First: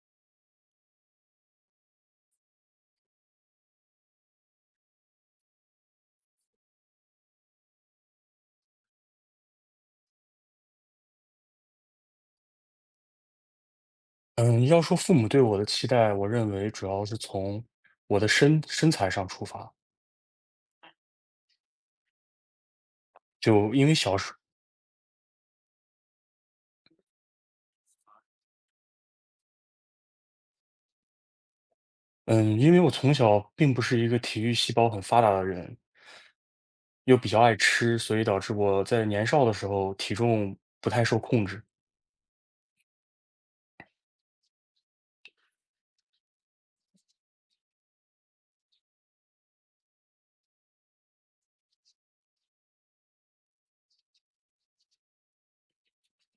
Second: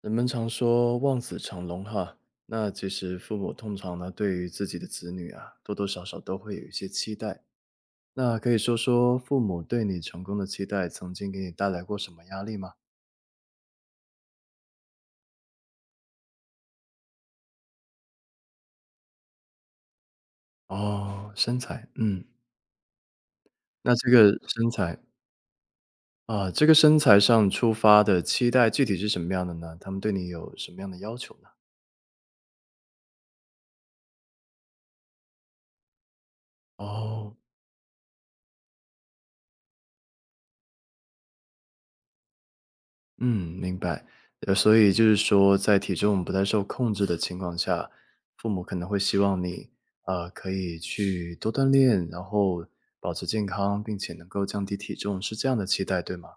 人们常说望子成龙哈，那其实父母通常呢，对于自己的子女啊，多多少少都会有一些期待。那可以说说父母对你成功的期待，曾经给你带来过什么压力吗？嗯，要说父母对我的期待，我认为主要是从我的身材上出发。哦，身材，嗯，就因那为这小个时身材啊，这个身材上出发的期待具体是什么样的呢？他们对你有什么样的要求呢？嗯，因为我从小并不是一个体育细胞很发达的人，又比哦。较爱吃，所以导致我在年少的时候体重不太受控制。嗯，明白。所以就是说，在体重不太受控制的情况下，父母可能会希望你，可以去多锻炼，然后保持健康，并且能够降低体重，是这样的期待，对吗？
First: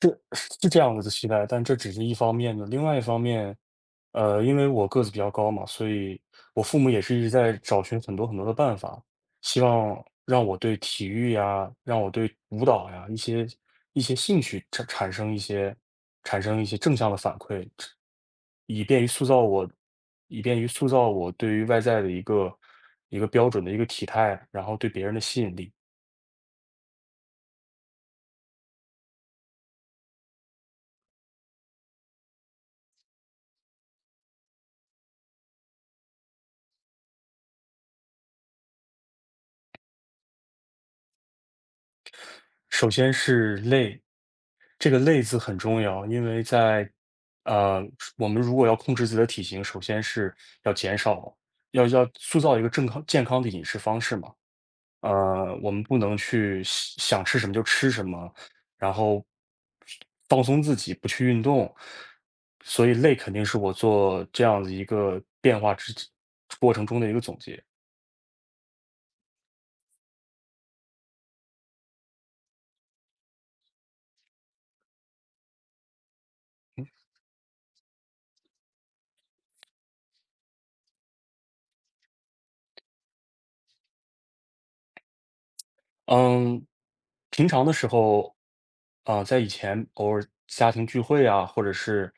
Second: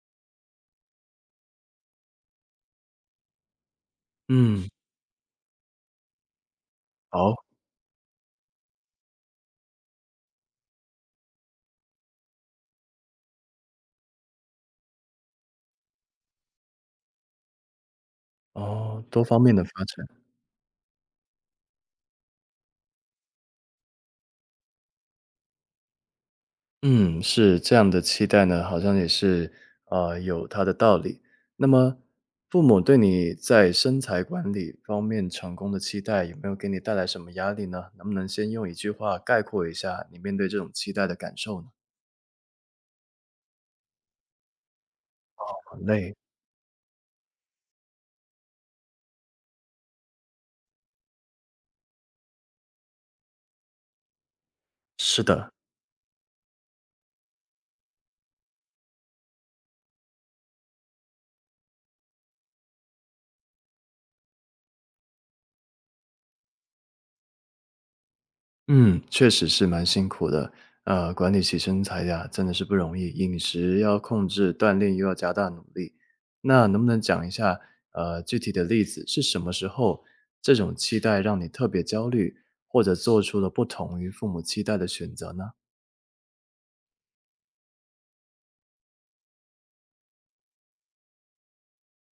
是是这样子的期待，但这只是一方面的。另外一方面，因为嗯，我个子比较高嘛，所以我父母也是一直好，在找寻很多很多的办法，希望让我对体育呀，让我对舞蹈呀一些兴趣产生一些正向的反馈，以哦，便于多塑方造面的我，发展。以便于塑造我对于外在的一个标准的一个体态，然后对别人的吸引力。嗯，是，这样的期待呢，好像也是，有它的道理。那么父母对你在身材管理方面成功的期待，有没有给你带来什么压力呢？能不能先用一句话概括一下你面对这种期待的感受呢？首先是累，这个累字很很重要，累。因为在呃，我们如果要控制自己的体型，首先是要减少，要塑造一个健康的饮食方式嘛。是的。我们不能去想吃什么就吃什么，然后放松自己，不去运动，所以累肯定是我做这样子一个变化之过程中的一个总结。嗯，确实是蛮辛苦的。管理起身材呀，真的是不容易，饮食要控制，锻炼又要加大努力。那能不能讲一下，具体的例子是什么时候这种期待让你特别焦虑，或者做出了不同于父母期待的选择呢？嗯，平常的时候，在以前偶尔家庭聚会啊，或者是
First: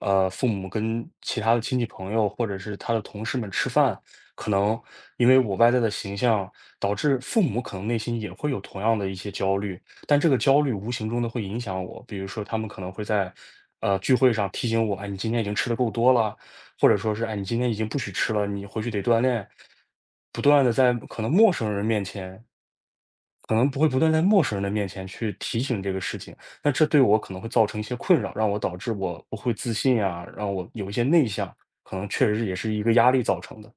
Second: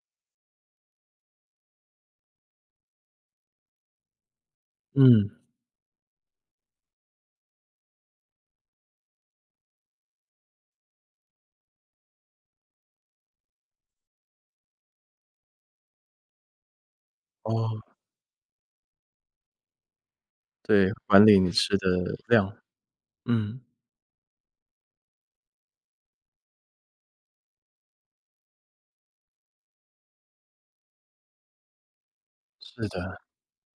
父母跟其他的亲戚朋友，或者是他的同事们吃饭，可能因嗯，为我外在的形象，导致父母可能内心也会有同样的一些焦虑，但这个焦虑无形中的会影响我，比如说他们可能会在聚会上提醒我，哎，你今天已经吃的够多了，或者说是哎，你今天已哦，经不许吃了，你回去得锻炼，不断的对，在可管能理你陌生吃人面的前。量。可嗯，能不会不断在陌生人的面前去提醒这个事情，那这对我可能会造成一些困扰，导致我不会自信啊，让我有一些内向，可能确实也是一是个的，压力造成的。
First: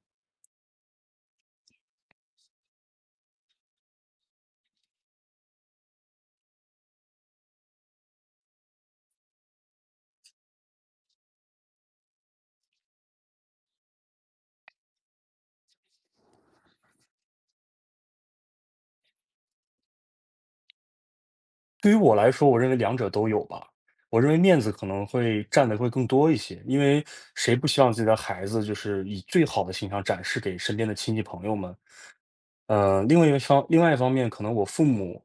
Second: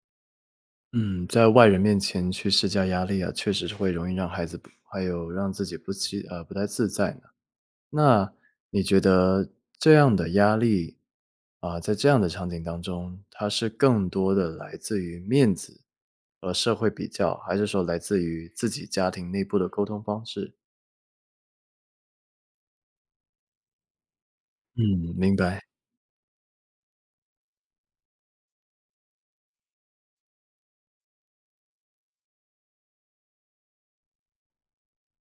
嗯，在外人面前去施加压力啊，确实是会容易让孩子不还有让自己不期不太自在呢。那你觉得这样的压力，啊，在这样的场景当中，它是更多的来自于面子和社会比较，还是说来自于自己家庭内部的沟通方式？对于我来说，我认为两者都有吧。我认为面子嗯，可能明会白，占的会更多一些，因为谁不希望自己的孩子就是以最好的形象展示给身边的亲戚朋友们？另外一方面，可能我父母，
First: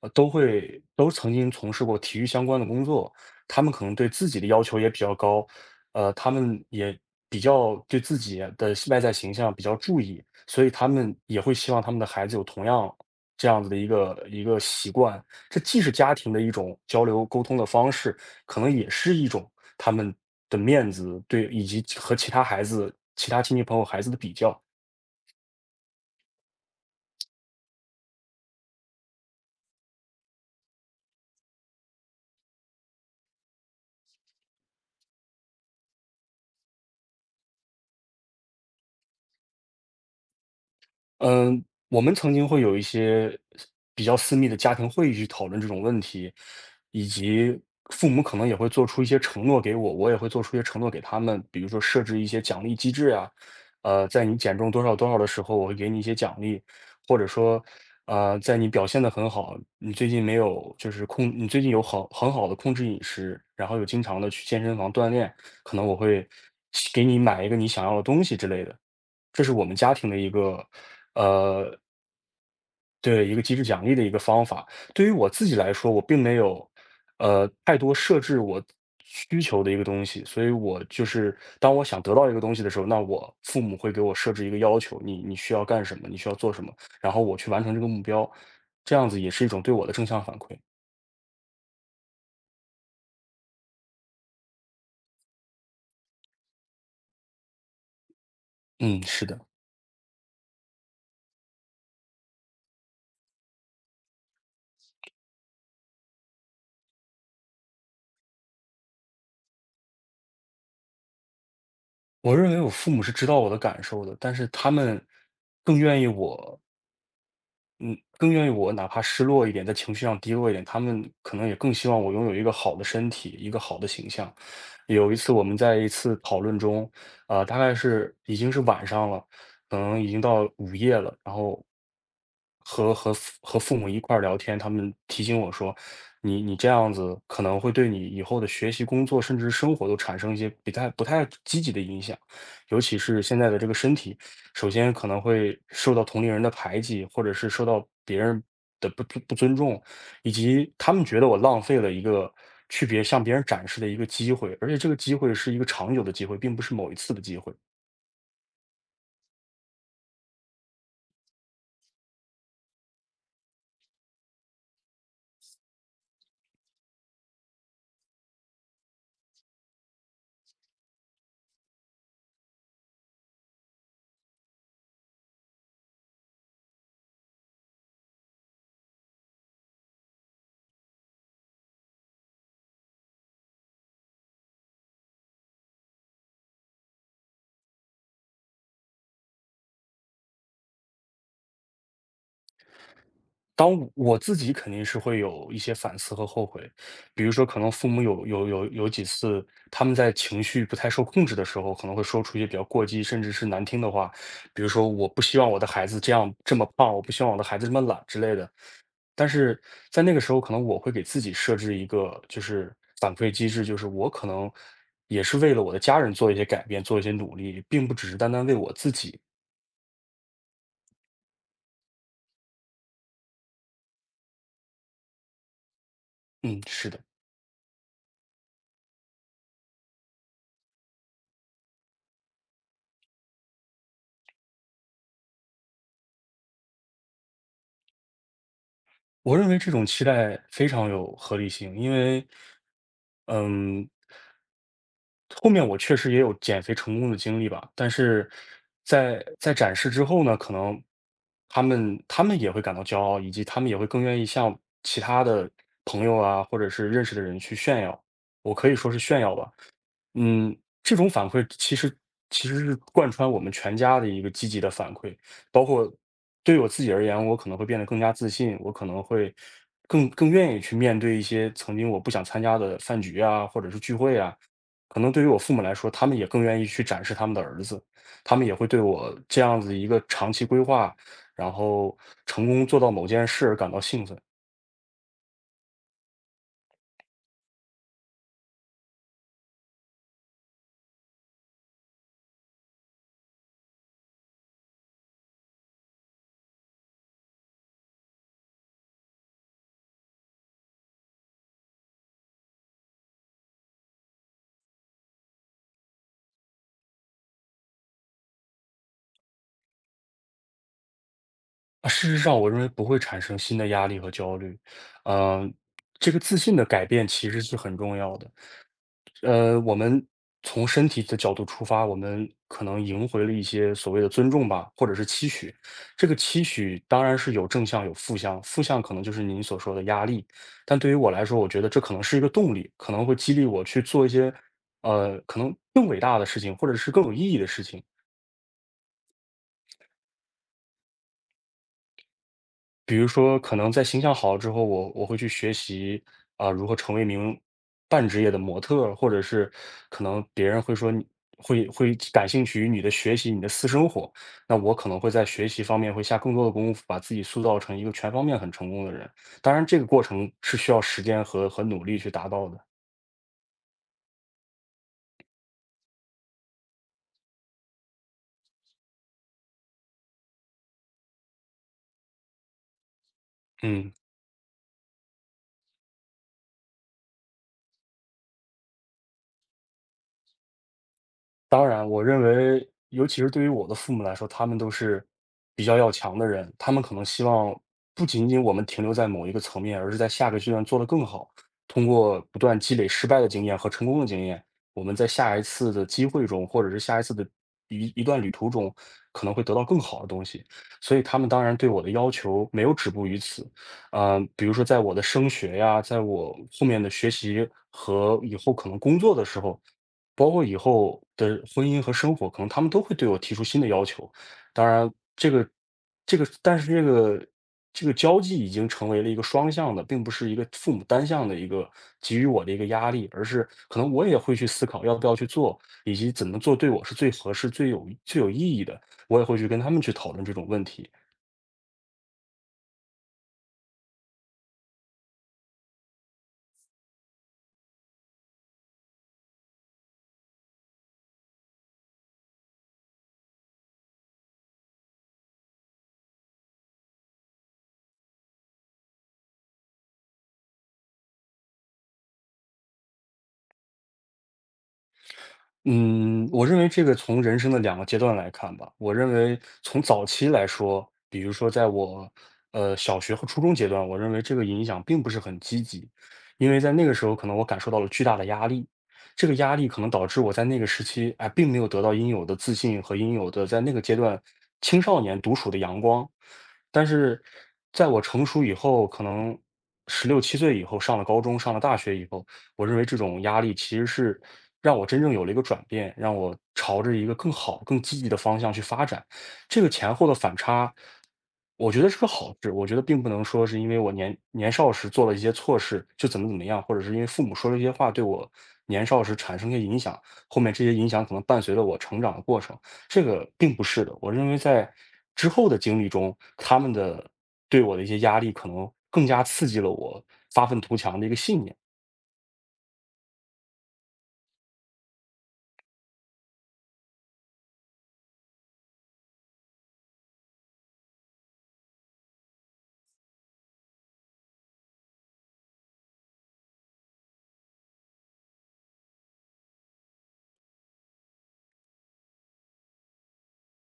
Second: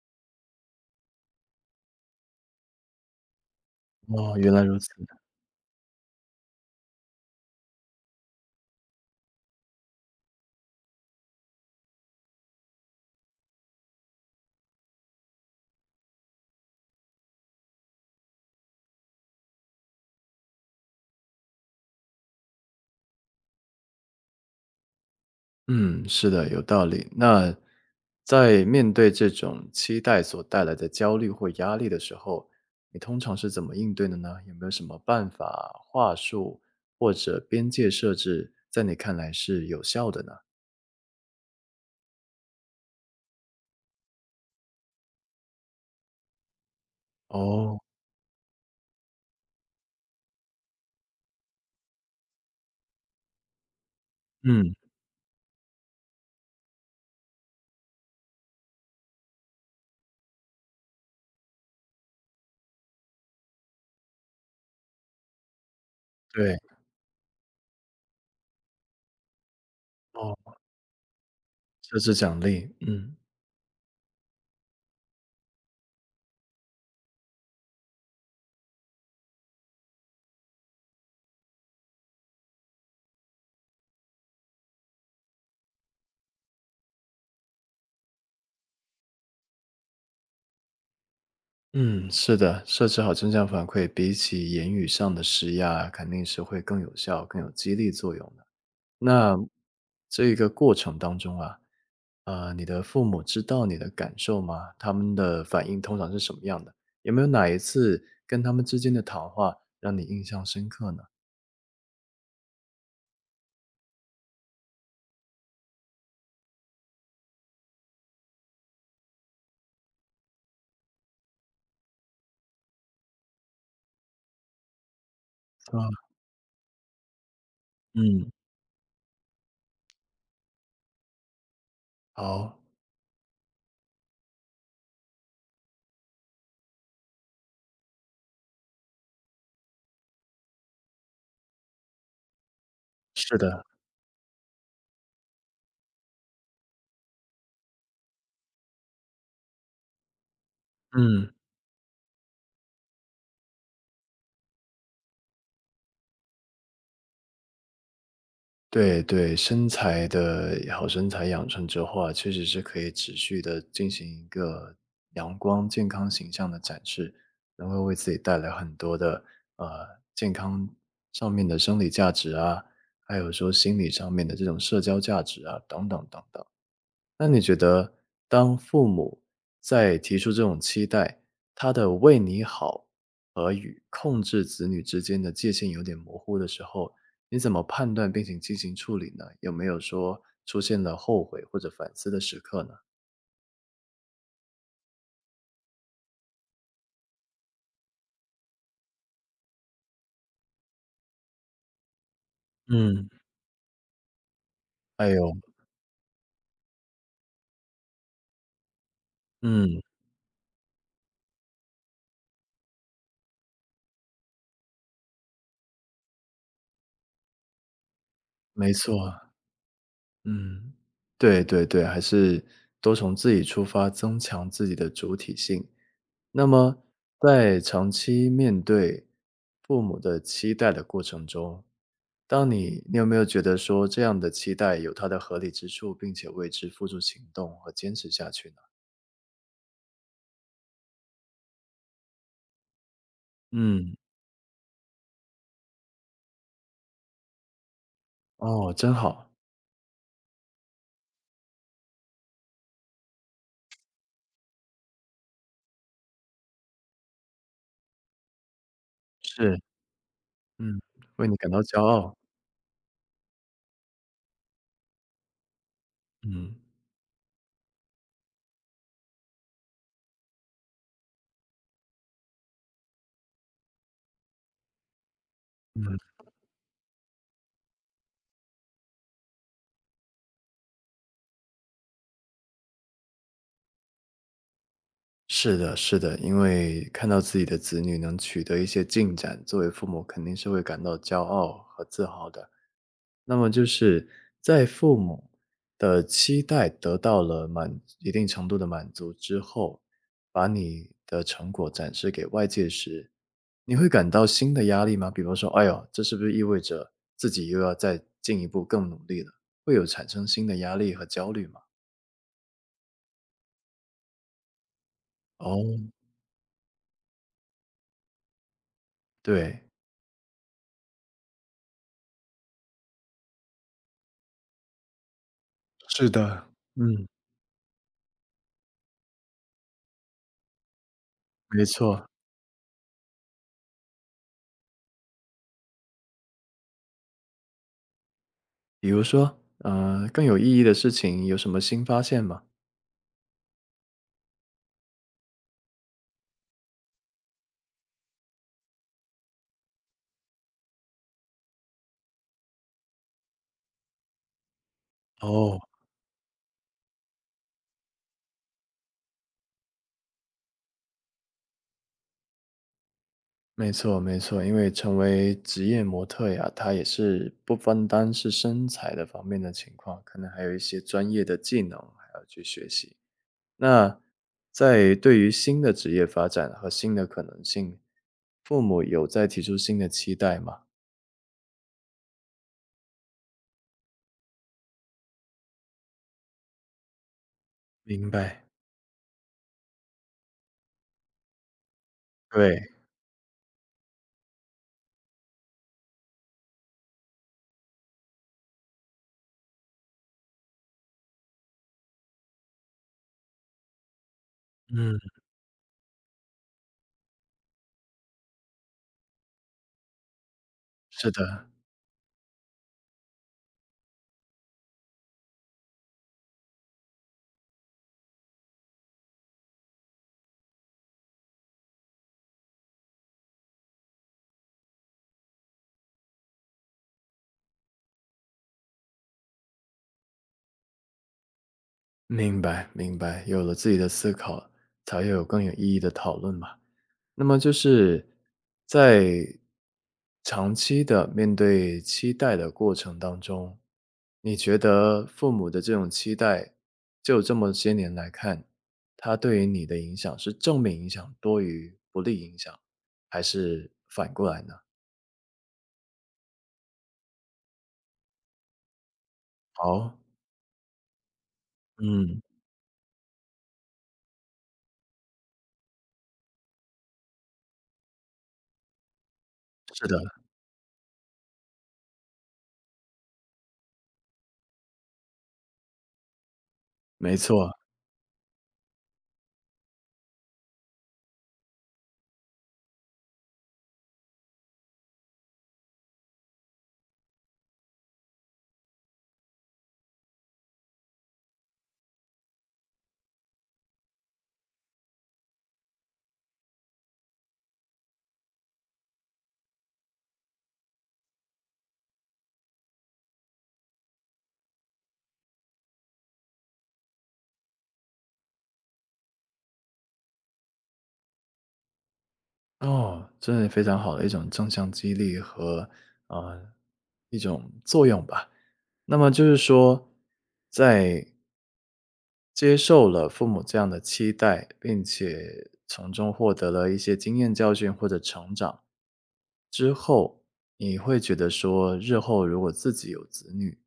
都曾经从事过体育相关的工作，他们可能对自哦，己的原来要如求此。也比较高，他们也比较对自己的外在形象比较注意，所以他们也会希望他们的孩子有同样这样子的一个习惯。这既是家庭的一种交流沟通的方式，可能也是一种他们的面子，对，以及和其他孩子、其他亲戚朋友孩子的比较。嗯，是的，有道理。那在面对这种期待所带来的焦虑或压力的时候，你通常是怎么应对的呢？有没有什么办法、话术或者边界设置，在你看来是有效的呢？嗯，我们曾经会有一些比较私密的家庭会议去讨论这种问题，以及哦，父母可能也会做出一些承诺给我，我也会做出一些承诺给他们，比如说设置一些奖励机制呀，在你减重嗯，多少多少的时候，我会给你一些奖励，或者说，在你表现的很好，你最近没有就是控，你最近很好的控制饮食，然后有经常的去健身房锻炼，可能我会对，给你买一个你想要的东西之类的。这是我们家庭的一哦，个，呃，设置奖励，嗯对，一个机制奖励的一个方法。对于我自己来说，我并没有，太多设置我需求的一个东西，所以我就是当我想得到一个东西的时候，那我父母会给我设置一个要求，你需要干什么，你需要做什么，然后我去完成这个目标，这样子也是一种对我的正向反馈。嗯，是的，设置好正向反馈，比起言语上的施压，肯定是会更有效、更有激励作用的。嗯，是那的。这个过程当中啊，你的父母知道你的感受吗？他们的反应通常是什么样的？有没有哪一次跟他们之间的谈话让你印象深刻呢？我认为我父母是知道我的感受的，但是他们更愿意我嗯，更愿意我哪怕失落一点，在情绪上低落一点，他们可能也更希望我拥有一个好的身体，一个好的形象。有一次我们在一啊，次讨论中，大概是嗯，已经是晚上了，可能已经到午夜了，然后好，和父母一块儿聊天，他们提醒我说，你这样子可能会对你以后的学习、工作，甚至是生活都产生一些不太积极的影响，尤其是是现在的的，这个身体。首先可能会受到同龄人的排挤，或者是受到别人的不尊重，以及他们觉得嗯。我浪费了一个去别向别人展示的一个机会，而且这个机会是一个长久的机会，并不是某一次的机会。对对，身材的好身材养成之后啊，确实是可以持续的进行一个阳光、健康形象的展示，能够为自己带来很多的，呃，健康上面的生理价值啊，还有说心理上面的这种社交价值啊，等等等等。那你觉得当父母在提出这种期待，他的“为你好”和与控制子女之间的界限有点模糊的时候，你怎么判断并且进行处理呢？有没有说出现了后悔或者反思的时刻呢？当我自己肯定是会有一些反思和后悔，比如说可能父母有几次，他们在情绪不太受控制的时候，可能会说出一些比较过激，嗯。甚至是难听的话，比如说哎我不呦，希望我的孩子这么胖，我不希望我的孩子这么懒之类的。但是嗯，在那个时候，可能我会给自己设置一个就是反馈机制，就是我可能也是为了我的家人做一些改变，做一些努力，并不只是单单为没我自己。错，嗯，对对对，还是多从自己出发，增强自己的主体性，那嗯，么，是的。在长期面对父母的期待的过程中，当你有没有觉得说这样的期待有它的合理之处，并且为之付出行动和坚持下去呢？我认为这种期待非常有合理性，因为，嗯，嗯，后面我确实也有减肥成功的经历吧，但是哦，真在好，在展示之后呢，可能他们也会感到骄傲，以及他们也会更愿意向其他的朋友啊，或者是认识的人去炫耀，我可以说是炫耀吧。是，嗯，嗯，这种为反你馈感到骄傲，其实是贯穿我们全家的一个积极的反馈，包括嗯。对我自己而言，我可能会变得更加自信，我可能会更愿意去面对一些曾经我不想参加的饭局啊，或者是聚会啊。可能对于我父母来说，嗯，他们也更愿意去展示他们的儿子，他们也会对我这样子一个长期规划，然后成功做到某件事而感到兴奋。是的，是的，因为看到自己的子女能取得一些进展，作为父母肯定是会感到骄傲和自豪的。那么就是在父母的期待得到了满一定程度的满足之后，把你的成果展示给外界时，你会感到新的压力吗？比方说，哎呦，这是不是意味着自己又要再进一步更努力了？会有产生新的压力和焦虑吗？啊，事实上，我认为不会产生新的压力和焦虑。嗯、哦，这个自信的改变其实是很重要的。对。我们从身体的角度出发，我们可能赢回了一些所谓的尊重吧，或者是期许。是这个的。期许嗯，当然是有正向有负向，负向可能就是您所说的压力。但对于我来说，我觉没得这可能错。是一个动力，可能会激励我去做一些可能更伟大的事情，或者是更有意义的事情。比如说，更有意义的事情有什么新发现吗？比如说可能在形象好之后，我会去学习如何成为一名半职业的模特儿，或者是可能别人会说会感兴趣于你的学习、你的私生活，那我可能会在学哦。习方面会下更多的功夫，把自己塑造成一个全方面很成功的人。当然，这个过程是需要时间和努力去达到的。没错没错，因为成为职业模特呀，它也是不分单是身材的方面的情况，可能还有一些专业的技能还要去学习。嗯。那在对于新的职业发展和新的可能性，父母有在提出新的期待吗？当然，我认为，尤其是对于我的父母来说，他们都是比较要强的人，他们可能希望不明仅仅白，我们停留在某一个层面，而是在下个阶段做得更好。通过不对，断积累失败的经验和成功的经验，我们在下一次的机会中，或者是下一次的一段旅途中，可能会得到更好的东西。所以他们当然对我的要求没有止步于此，比如说在我嗯，的升学呀，在我后面的学习和以后可能工作的时候。包括以后是的的，婚姻和生活，可能他们都会对我提出新的要求。当然，这个但是这个交际已经成为了一个双向的，并不是一个父母单向的一个给予我的一个压力，而是可能我也会去思考要不要去做，以及怎么做对我是最合适、最有意义的，我也会去跟他们去讨论这种问题。明白明白，有了自己的思考，才会有更有意义的讨论嘛。那么就是在长期的面对期待的过程当中，你觉得父母的这种期待，就这么些年来看，它对于你的影响是正面影响多于不利影响，还是反过来呢？嗯，我认为这个从人生的两个阶段来看吧，我认为从好，早期来说，比如说在我嗯，小学和初中阶段，我认为这个影响并不是很积极，因为在那个时候可能我感受到了巨大的压力，这个压力可是能的，导致我在那个时期并没有得到应有的自信和应有的在那个阶段青少年独处的阳光，但没是错。在我成熟以后，可能十六七岁以后上了高中，上了大学以后，我认为这种压力其实是让我真正有了一个转变，让我朝着一个更好、更积极的方向去发展。这个前后的反差，我觉得是个好事。我觉得并不能说是因为我年少时做了一些错事，就怎么怎么样，或者是因为父母说了一些话对我年少时产生一些影响，后面这些影响可能伴随了我成长的过程。这个并不是的。我认为在之后的经历中，他们的对我的一些压力，可能更加刺激了我发愤图强的一个信念。哦，真的非常好的一种正向激励和，啊一种作用吧。那么就是说，在接受了父母这样的期待，并且从中获得了一些经验教训或者成长之后，你会觉得说，日后如果自己有子女，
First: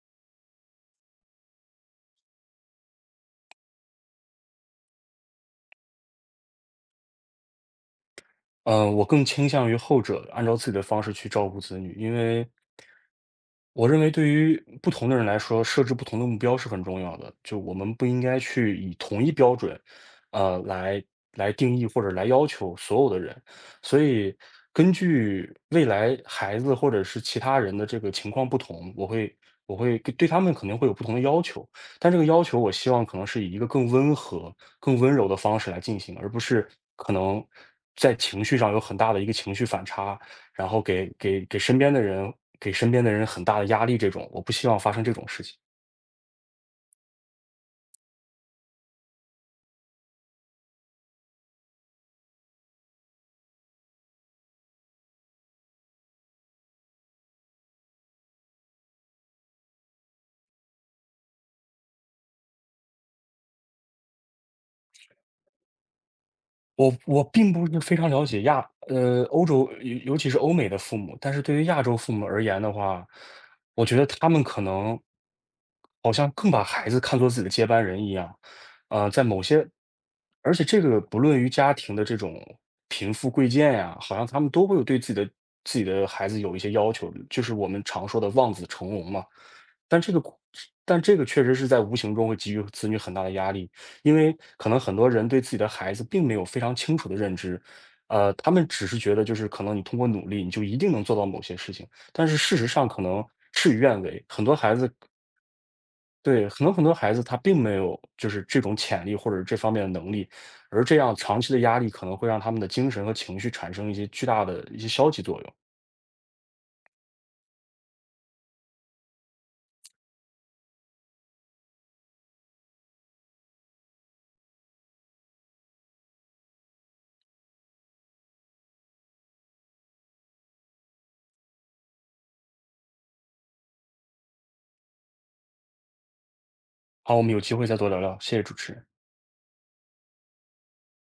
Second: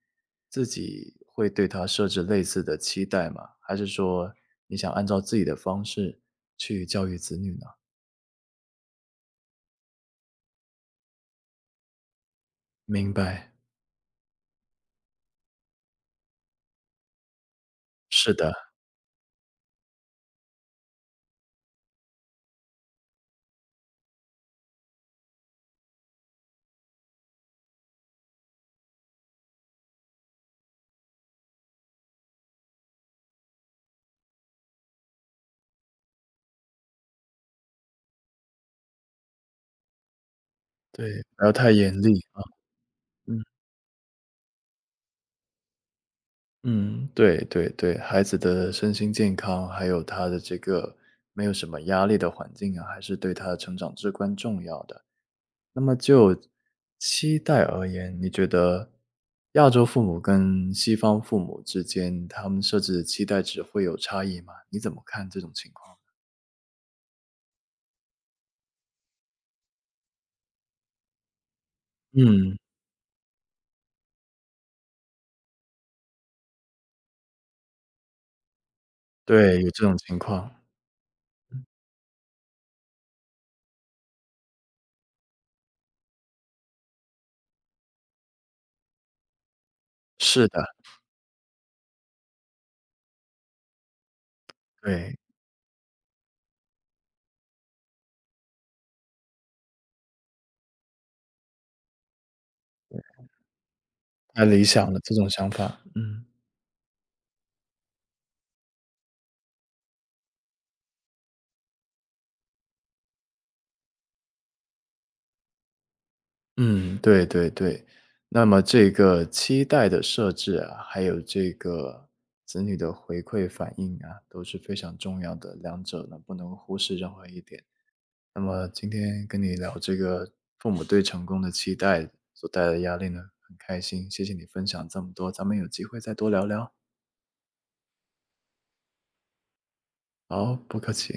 自己会对他设置类似的期待吗？还是说你想按照自己的方式去教育子女呢？嗯，我更倾向于后者，按照自己的方式去照顾子女，因为明白，我认为对于不同的人来说，设置不同的目标是很重要的。就我们不应是该的，去以同一标准，呃，来来定义或者来要求所有的人。所以，根据未来孩子或者是其他人的这个情况不同，我会对他们肯定会有不同的要求。但这个要求我希望可能是以一个更温和、更温柔的方式来进行，而不是可能在情绪上有很大的一个情绪反差，然后给对，不给要给太身严边的厉人啊，给身边的人嗯。很大的压力，这种我不希望发生这种事情。嗯，对对对，孩子的身心健康，还有他的这个没有什么压力的环境啊，还是对他的成长至关重要的。那么就期待而言，你觉得亚洲父母跟西方父母之间，他们设置的期待值会有差异吗？你怎么看这种情况？我并不是非常了解欧洲，尤其是欧美的父母，但是对于亚洲父母而嗯，言的话，我觉得他们可能好像更把孩子看作自己的接班人一样，在某对，些，有这种情况。而且这个不论于家庭的这种贫富贵贱呀，好像他们都会有对自己的孩子有一些要求，就是我们常说的望子成龙嘛。但这个是的，但这个确实是在无形中会给予子女很大的压力，因为可能很多对，人对自己的孩子并没有非常清楚的认知，他们只是觉得就是可能你通过努力你就一定能做到某些事情，但是事实上可能事与愿违，很太多理孩子想了，这种想法，嗯。对，可能很多孩子他并没有就是这种潜力或者这方面的能力，而这样长期的压力可能会让他们的精神和情绪产生一些巨大的一些消极作用。嗯，对对对。那么这个期待的设置啊，还有这个子女的回馈反应啊，都是非常重要的，两者呢不能忽视任何一点。那么今天跟你聊这个父母对成功的期待所带来的压力呢，很开心，谢谢你分享这么多，咱们有机会再多聊聊。好，我们有机会再多聊聊，谢谢主持人。好，不客气。